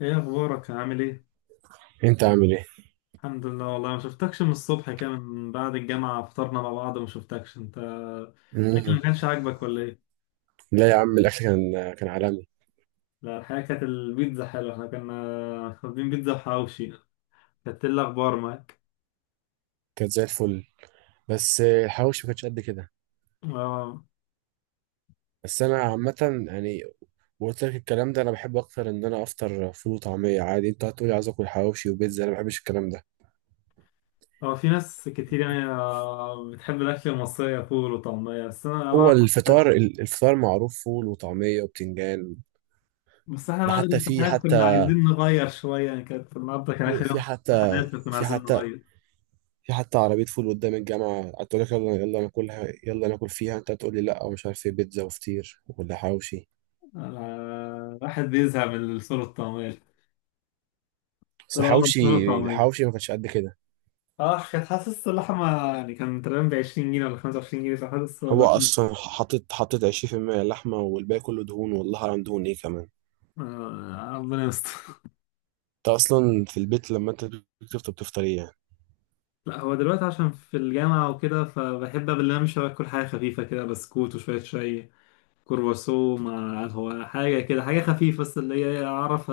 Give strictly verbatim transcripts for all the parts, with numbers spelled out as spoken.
ايه اخبارك، عامل ايه؟ انت عامل ايه؟ الحمد لله، والله ما شفتكش من الصبح كده، من بعد الجامعة فطرنا مع بعض. ما شفتكش، انت الاكل مم. ما كانش عاجبك ولا ايه؟ لا يا عم، الاكل كان كان عالمي. لا الحقيقة كانت البيتزا حلوة، احنا كنا واخدين بيتزا وحواوشي. كانت إيه الاخبار معاك؟ كانت زي الفل. بس الحواوشي ما كانتش قد كده. اه، بس انا عامه يعني. وقلت لك الكلام ده، انا بحب اكتر ان انا افطر فول وطعميه عادي. انت هتقولي عايز اكل حواوشي وبيتزا، انا ما بحبش الكلام ده. هو في ناس كتير يعني آه، بتحب الاكل المصري فول وطعمية، بس انا بقى. هو الفطار ال- الفطار معروف، فول وطعميه وبتنجان. بس احنا ده بعد حتى في الامتحانات كنا حتى عايزين نغير شوية، يعني كانت النهاردة كان في آخر في يوم حتى امتحانات، فكنا في عايزين حتى نغير. في حتى عربيه فول قدام الجامعه، هتقول لك يلا يلا ناكلها يلا ناكل فيها. انت هتقول لي لا ومش عارف ايه، بيتزا وفطير ولا حواوشي. آه، الواحد بيزهق من الفول والطعمية. بس اه، الحواوشي الفول والطعمية. الحواوشي ما كانش قد كده. اه، كانت حاسس اللحمة، يعني كان تقريبا ب عشرين جنيه ولا خمسة وعشرين جنيه، فحاسس هو اللحمة. اصلا حطيت حطيت عشرين في المية لحمه، والباقي كله دهون، والله اعلم دهون ايه كمان. آه، ربنا يستر. انت اصلا في البيت، لما انت بتفطر بتفطر ايه يعني؟ لا هو دلوقتي عشان في الجامعة وكده فبحب قبل ما امشي باكل حاجة خفيفة كده، بسكوت وشوية شاي، كرواسو مع هو حاجة كده، حاجة خفيفة، بس اللي هي أعرف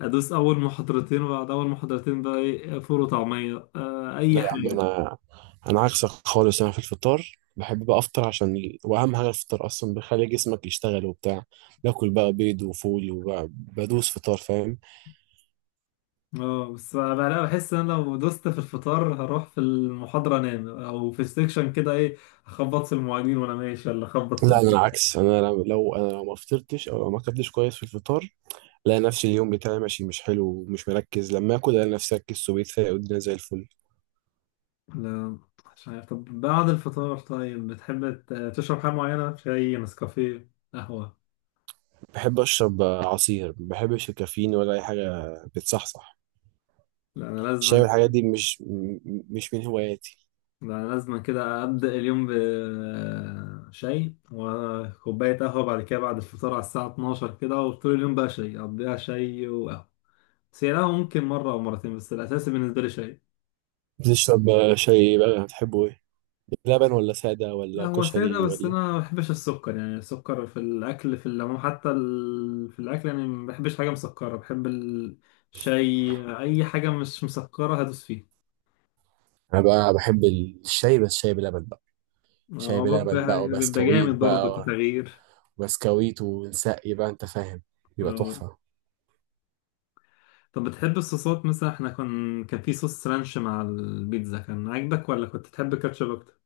أدوس أول محاضرتين، وبعد أول محاضرتين بقى إيه، فول وطعمية، آه لا أي يا عم، حاجة. انا انا عكسك خالص. انا في الفطار بحب بقى افطر، عشان ال- واهم حاجه الفطار اصلا بيخلي جسمك يشتغل وبتاع. باكل بقى بيض وفول وبدوس فطار، فاهم؟ اه، بس بقى بحس ان انا لو دوست في الفطار هروح في المحاضرة انام، او في السكشن كده ايه، اخبط في المعيدين وانا ماشي، ولا اخبط في لا، انا الدكتور. العكس، انا لو لو- انا لو ما فطرتش او لو ما اكلتش كويس في الفطار، الاقي نفسي اليوم بتاعي ماشي مش حلو ومش مركز. لما اكل الاقي نفسي ركزت وبقيت فايق والدنيا زي الفل. لا مش عارف. طب بعد الفطار طيب بتحب ت- تشرب حاجة معينة، شاي، نسكافيه، قهوة؟ بحب اشرب عصير، ما بحبش الكافيين ولا اي حاجه. بتصحصح. لا انا لازم. الشاي والحاجات دي مش م- مش من هواياتي. لا انا لازم كده ابدأ اليوم بشاي وكوباية قهوة بعد كده، بعد الفطار على الساعة اثنا عشر كده، وطول اليوم بقى شاي، اقضيها شاي وقهوة. بس هي قهوة ممكن مرة او مرتين، بس الاساسي بالنسبة لي شاي. بتشرب شاي إيه بقى؟ بتحبه ايه، لبن ولا ساده لا ولا هو سادة، كشري بس أنا ولا؟ ما بحبش السكر، يعني السكر في الأكل في العموم، حتى ال... في الأكل يعني ما بحبش حاجة مسكرة، بحب الشاي أي حاجة مش مسكرة هدوس فيها. انا بقى بحب الشاي، بس شاي بلبن بقى. شاي آه، بلبن بيبقى بقى بيبقى وبسكويت جامد برضه بقى. كتغيير. بسكويت ونسقي بقى، انت فاهم؟ بيبقى آه. تحفه. طب بتحب الصوصات؟ مثلا احنا كان كان في صوص رانش مع البيتزا، كان عاجبك ولا كنت تحب كاتشب أكتر؟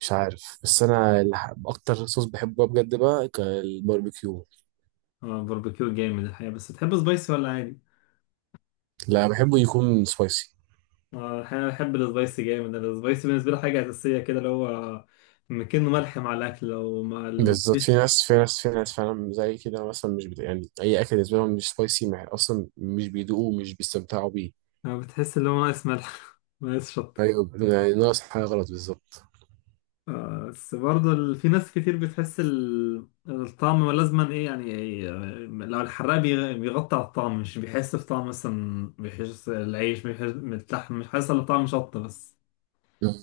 مش عارف. بس انا اللي ح- اكتر صوص بحبه بجد بقى ك- الباربيكيو. اه، باربيكيو جامد الحقيقة. بس تحب سبايسي ولا عادي؟ لا، بحبه يكون سبايسي. آه، احيانا بحب السبايسي جامد، انا السبايسي بالنسبه لي حاجه اساسيه كده، اللي هو مكنه ملح مع الاكل لو مع بالظبط، في الفيش. ناس في ناس في ناس فعلا زي كده. مثلا مش بت... يعني اي اكل بالنسبه لهم مش سبايسي. مع... اصلا مش بيدوقوه ومش بيستمتعوا بيه. آه، بتحس اللي هو ناقص ملح، ناقص شطه. ايوه يعني ناقص حاجه غلط بالظبط. آه، بس برضه ال- في ناس كتير بتحس ال- الطعم لازما ايه، يعني إيه، آه، لو الحراق بيغ- بيغطي على الطعم، مش بيحس بطعم، مثلا بيحس العيش بيحس اللحم، مش حاسس الا بطعم شطه بس. مم.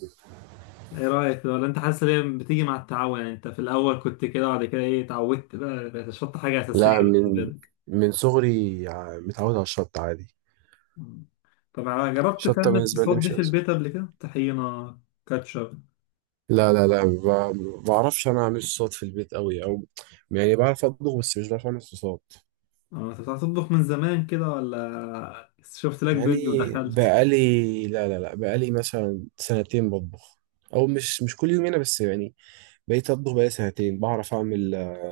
ايه رايك؟ ولا انت حاسس ان هي بتيجي مع التعود؟ يعني انت في الاول كنت كده، بعد كده ايه، اتعودت، بقى بقت الشطه حاجه لا، اساسيه بالنسبه من لك. من صغري ع- متعود على الشطه عادي. مم. طب ع- جربت الشطه تعمل بالنسبه لي صوصات دي مش في أزل. البيت قبل كده؟ طحينة، كاتشب. لا، لا، لا، ما ما بعرفش انا اعمل صوصات في البيت قوي او... يعني بعرف اطبخ بس مش بعرف اعمل صوصات. اه، انت بتعرف تطبخ من زمان كده، ولا شفت لك يعني فيديو ودخلت؟ بقالي، لا، لا، لا، بقالي مثلا سنتين بطبخ. او مش مش كل يوم هنا بس يعني. بقيت أطبخ بقى سنتين، بعرف أعمل آه،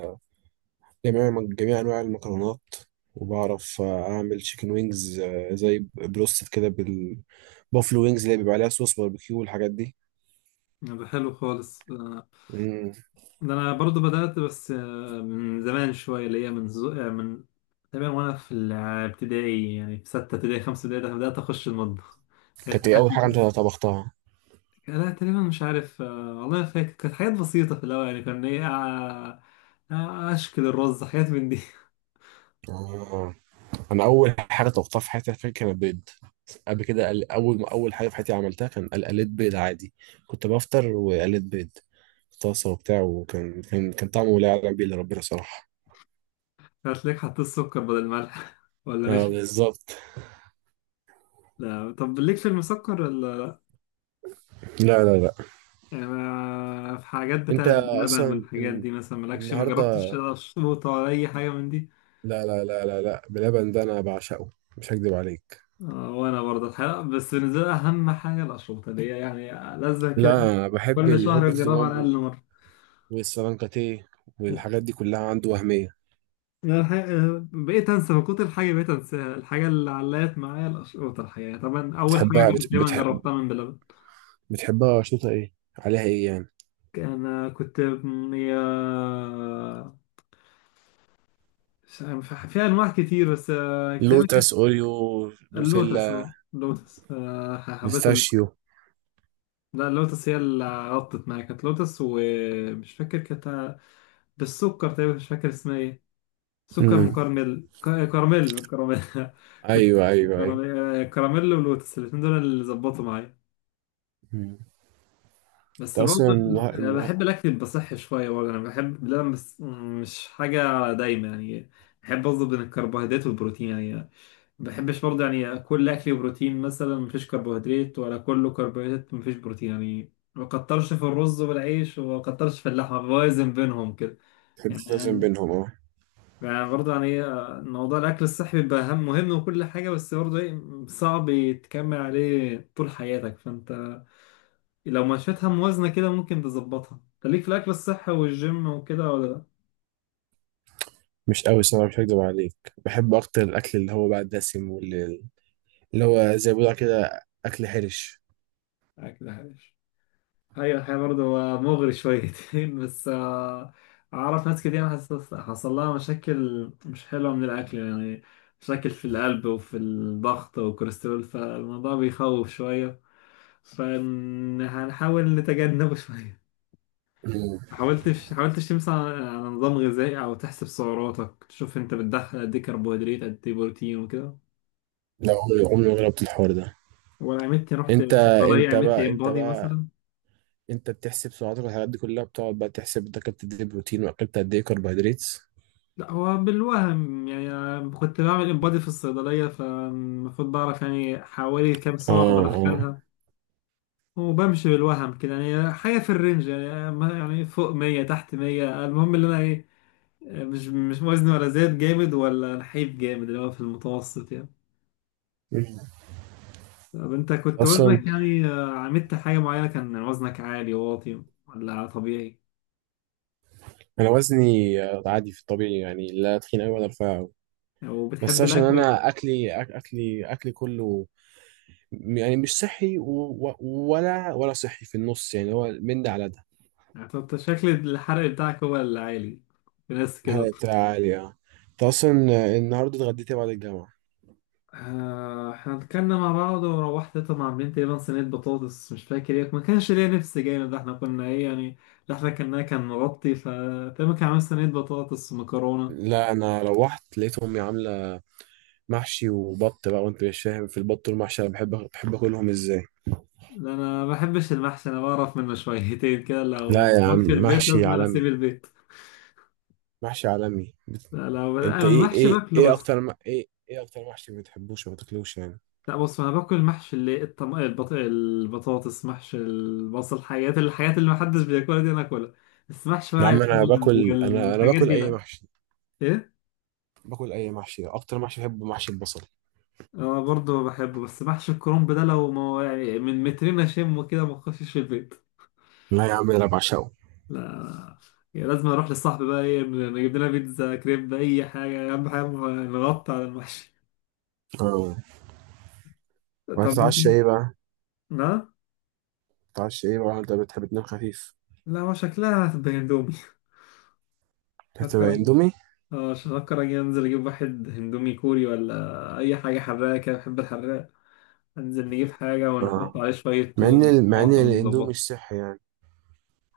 جميع جميع أنواع المكرونات. وبعرف آه، أعمل تشيكن وينجز آه، زي بروستد كده بالبوفلو، وينجز اللي بيبقى عليها صوص باربيكيو والحاجات دي. ده حلو خالص، آه. مم. ده انا برضو بدأت، بس آه، من زمان شوية اللي هي من زو... آه، من تقريبا وانا في الابتدائي، يعني في ستة ابتدائي خمسة ابتدائي، ده بدأت اخش المطبخ. كانت كانت إيه أول حاجة أكل- أنت طبختها؟ لا تقريبا مش عارف، آه، والله ما فاكر. كانت حاجات بسيطة في الأول، يعني كان إيه آه، آه، أشكل الرز، حاجات من دي. آه. أنا أول حاجة طبختها في حياتي فاكر كانت بيض. قبل كده قل- أول ما أول حاجة في حياتي عملتها كان قل- قليت بيض عادي. كنت بفطر وقليت بيض في طاسة وبتاع، وكان كان كان طعمه لا يعلم بيه إلا ربنا صراحة. هتلاقيك حطيت سكر بدل ملح، ولا اه، نشا. بالظبط. لا، طب ليك في المسكر ولا؟ لا، لا، لا، يعني ما- في حاجات انت بتاعت بلبن اصلا والحاجات ان... دي، مثلا مالكش؟ ما جربتش النهارده... اشربوطة ولا اي حاجة من دي؟ لا، لا، لا، لا، لا، بلبن ده انا بعشقه، مش هكدب عليك. آه، وانا برضه الحقيقة، بس بالنسبة لي اهم حاجة الاشربوطة، اللي هي يعني لازم كده، لا، أنا بحب كل شهر الهوبا تيتو اجربها على مامبو الاقل مرة. والسلانكاتيه والحاجات دي كلها عنده وهميه. يعني الحقيقة، آه، بقيت انسى من كتر الحاجة، بقيت انساها. الحاجة اللي علقت معايا الاشربوطة، الحقيقة طبعا اول حاجة بتحبها بت... جربت- تقريبا بتحب... جربتها من بلبن. بتحبها شطه ايه عليها ايه يعني؟ انا كنت، هي مش- ف- في انواع كتير، بس آه، تقريبا لوتس، كانت اوريو، دوسيلا، اللوتس. اللوتس، آه، حبيت ال... بيستاشيو. لا اللوتس هي اللي غطت معايا، كانت لوتس، ومش فاكر كانت بالسكر تقريبا، مش فاكر اسمها ايه، سكر. مم. امم مكرمل، ك- كراميل، كراميل. كنت ايوه، ايوه، ايوه. كراميل، آه، كراميل ولوتس الاتنين دول اللي ظبطوا معايا. مم. انت بس اصلا برضه النها- ال- النها- بحب الاكل يبقى صحي شويه، برضه انا بحب، لا بس مش حاجه دايما يعني. بحب اظبط بين الكربوهيدرات والبروتين، يعني ما بحبش برضه يعني كل اكلي بروتين مثلا، مفيش كربوهيدرات ولا كله كربوهيدرات مفيش بروتين، يعني ما كترش في الرز والعيش وما كترش في اللحمه، بوازن بينهم كده. بتحب تتوازن يعني بينهم، اه. يعني برضه يعني آه، موضوع الاكل الصحي بيبقى اهم مهم، وكل حاجه، بس برضه ايه صعب يتكمل عليه طول حياتك، فانت لو مشيتها موازنة كده ممكن تظبطها. خليك في الأكل الصحي والجيم وكده ولا لأ؟ مش قوي صراحه، مش هكدب عليك. بحب اكتر الاكل اللي هو بقى الدسم، واللي اللي هو زي ما بيقولوا كده اكل حرش. آه، كده حاجة. هي الحقيقة برضه هو مغري شويتين، بس آه، أعرف ناس كتير حصل حصل لها مشاكل مش حلوة من الأكل يعني، مشاكل في القلب وفي الضغط والكوليسترول، فالموضوع بيخوف شوية، فهنحاول نتجنبه شوية. مم. حاولتش حاولتش تمشي على على نظام غذائي أو تحسب سعراتك، تشوف أنت بتدخل قد إيه كربوهيدرات قد إيه بروتين وكده؟ لا، عمري عمري ما جربت الحوار ده. ولا عملت، رحت انت صيدلية انت عملت بقى انت امبادي بقى مثلا؟ انت بتحسب سعراتك والحاجات دي كلها، بتقعد بقى تحسب انت اكلت قد ايه بروتين واكلت قد ايه كربوهيدرات. لا هو بالوهم يعني، أنا كنت بعمل امبادي في الصيدلية فالمفروض بعرف يعني حوالي كام اه، سعر اه. بدخلها، وبمشي بالوهم كده، يعني حاجة في الرينج، يعني ما- يعني فوق مية تحت مية، المهم اللي أنا إيه، مش مش وزني ولا زاد جامد ولا نحيف جامد، اللي هو في المتوسط يعني. مم. طب أنت كنت اصلا وزنك يعني، آه، عملت حاجة معينة؟ كان وزنك عالي واطي ولا طبيعي؟ انا وزني آه، عادي في الطبيعي يعني، لا تخين قوي ولا رفيع قوي. بس وبتحب عشان الأكل. انا اكلي أك- اكلي اكلي كله م- يعني مش صحي و- و- ولا ولا صحي في النص يعني، هو من ده على ده. انت شكل الحرق بتاعك هو اللي عالي، في ناس كده. حالة عالية. انت اصلا آه، النهارده اتغديت إيه بعد الجامعة؟ آه، احنا اتكلمنا مع بعض وروحت، طبعا عاملين تقريبا صينية بطاطس، مش فاكر ايه، ما كانش ليا نفس جامد، ده احنا كنا ايه يعني، اللي احنا كنا كان مغطي، ف تقريبا كان عامل صينية بطاطس ومكرونة. لا، انا روحت لقيت امي عامله محشي وبط بقى، وانت مش فاهم في البط والمحشي، انا بحب بحب اكلهم ازاي. لا، انا ما بحبش المحشي، انا بعرف منه شويتين كده، لو لا يا عم، موجود في البيت محشي لازم انا اسيب عالمي، البيت. محشي عالمي، بت- لا لو انا انت ايه المحشي ايه باكله ايه بس. اكتر م... ايه ايه اكتر محشي ما بتحبوش وما تاكلوش يعني؟ لا بص، انا باكل محشي اللي الطم... البط... البطاطس، محشي البصل، الحاجات الحاجات اللي محدش بياكلها دي انا اكلها. بس محشي ورق يا عم انا العنب باكل انا انا والحاجات باكل دي اي لا. محشي. ايه؟ باكل اي محشي، اكتر محشي بحبه محشي البصل. انا برضه بحبه، بس محشي الكرنب ده لو ما يعني من مترين اشمه كده ما اخشش في البيت. لا يا عم انا بعشقه. لا. يعني لازم اروح للصاحب بقى ايه، نجيب لنا بيتزا كريب اي حاجه، اهم حاجه نغطي على المحشي. اه. طب انت؟ وهتتعشى ايه بقى؟ لا. بتتعشى ايه بقى؟ انت بتحب تنام خفيف؟ لا، هو شكلها هتبقى اندومي. هتبقى اندومي. اه، مش هفكر، اجي انزل اجيب واحد هندومي كوري ولا اي حاجه حراقه كده، بحب الحراق. انزل نجيب حاجه اه، ونحط عليه شويه مع ان توم ال- مع ان وطماطم الاندومي ونظبطه. مش صحي يعني.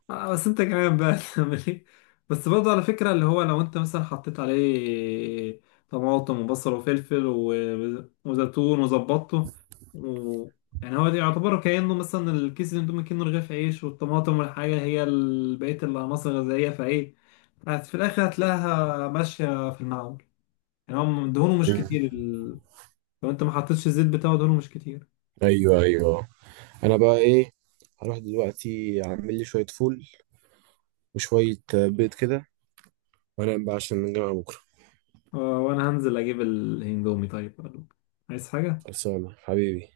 آه بس انت كمان بقى، تعمل ايه؟ بس برضه على فكره، اللي هو لو انت مثلا حطيت عليه طماطم وبصل وفلفل و- وزيتون وظبطته و... يعني هو ده يعتبر كأنه مثلا الكيس الاندومي كأنه رغيف عيش، والطماطم والحاجة هي ال- بقية العناصر الغذائية، فايه هت- في الآخر هتلاقيها ماشية في المعقول. يعني هم دهونه مش مم. كتير ال... لو انت ما حطيتش الزيت بتاعه دهونه مش كتير. ايوه، ايوه. انا بقى ايه، هروح دلوقتي اعمل لي شويه فول وشويه آه، بيض كده، وانام بقى عشان نرجع بكره. آه، وانا هنزل اجيب الاندومي، طيب قالوا عايز حاجة؟ خلصانه حبيبي.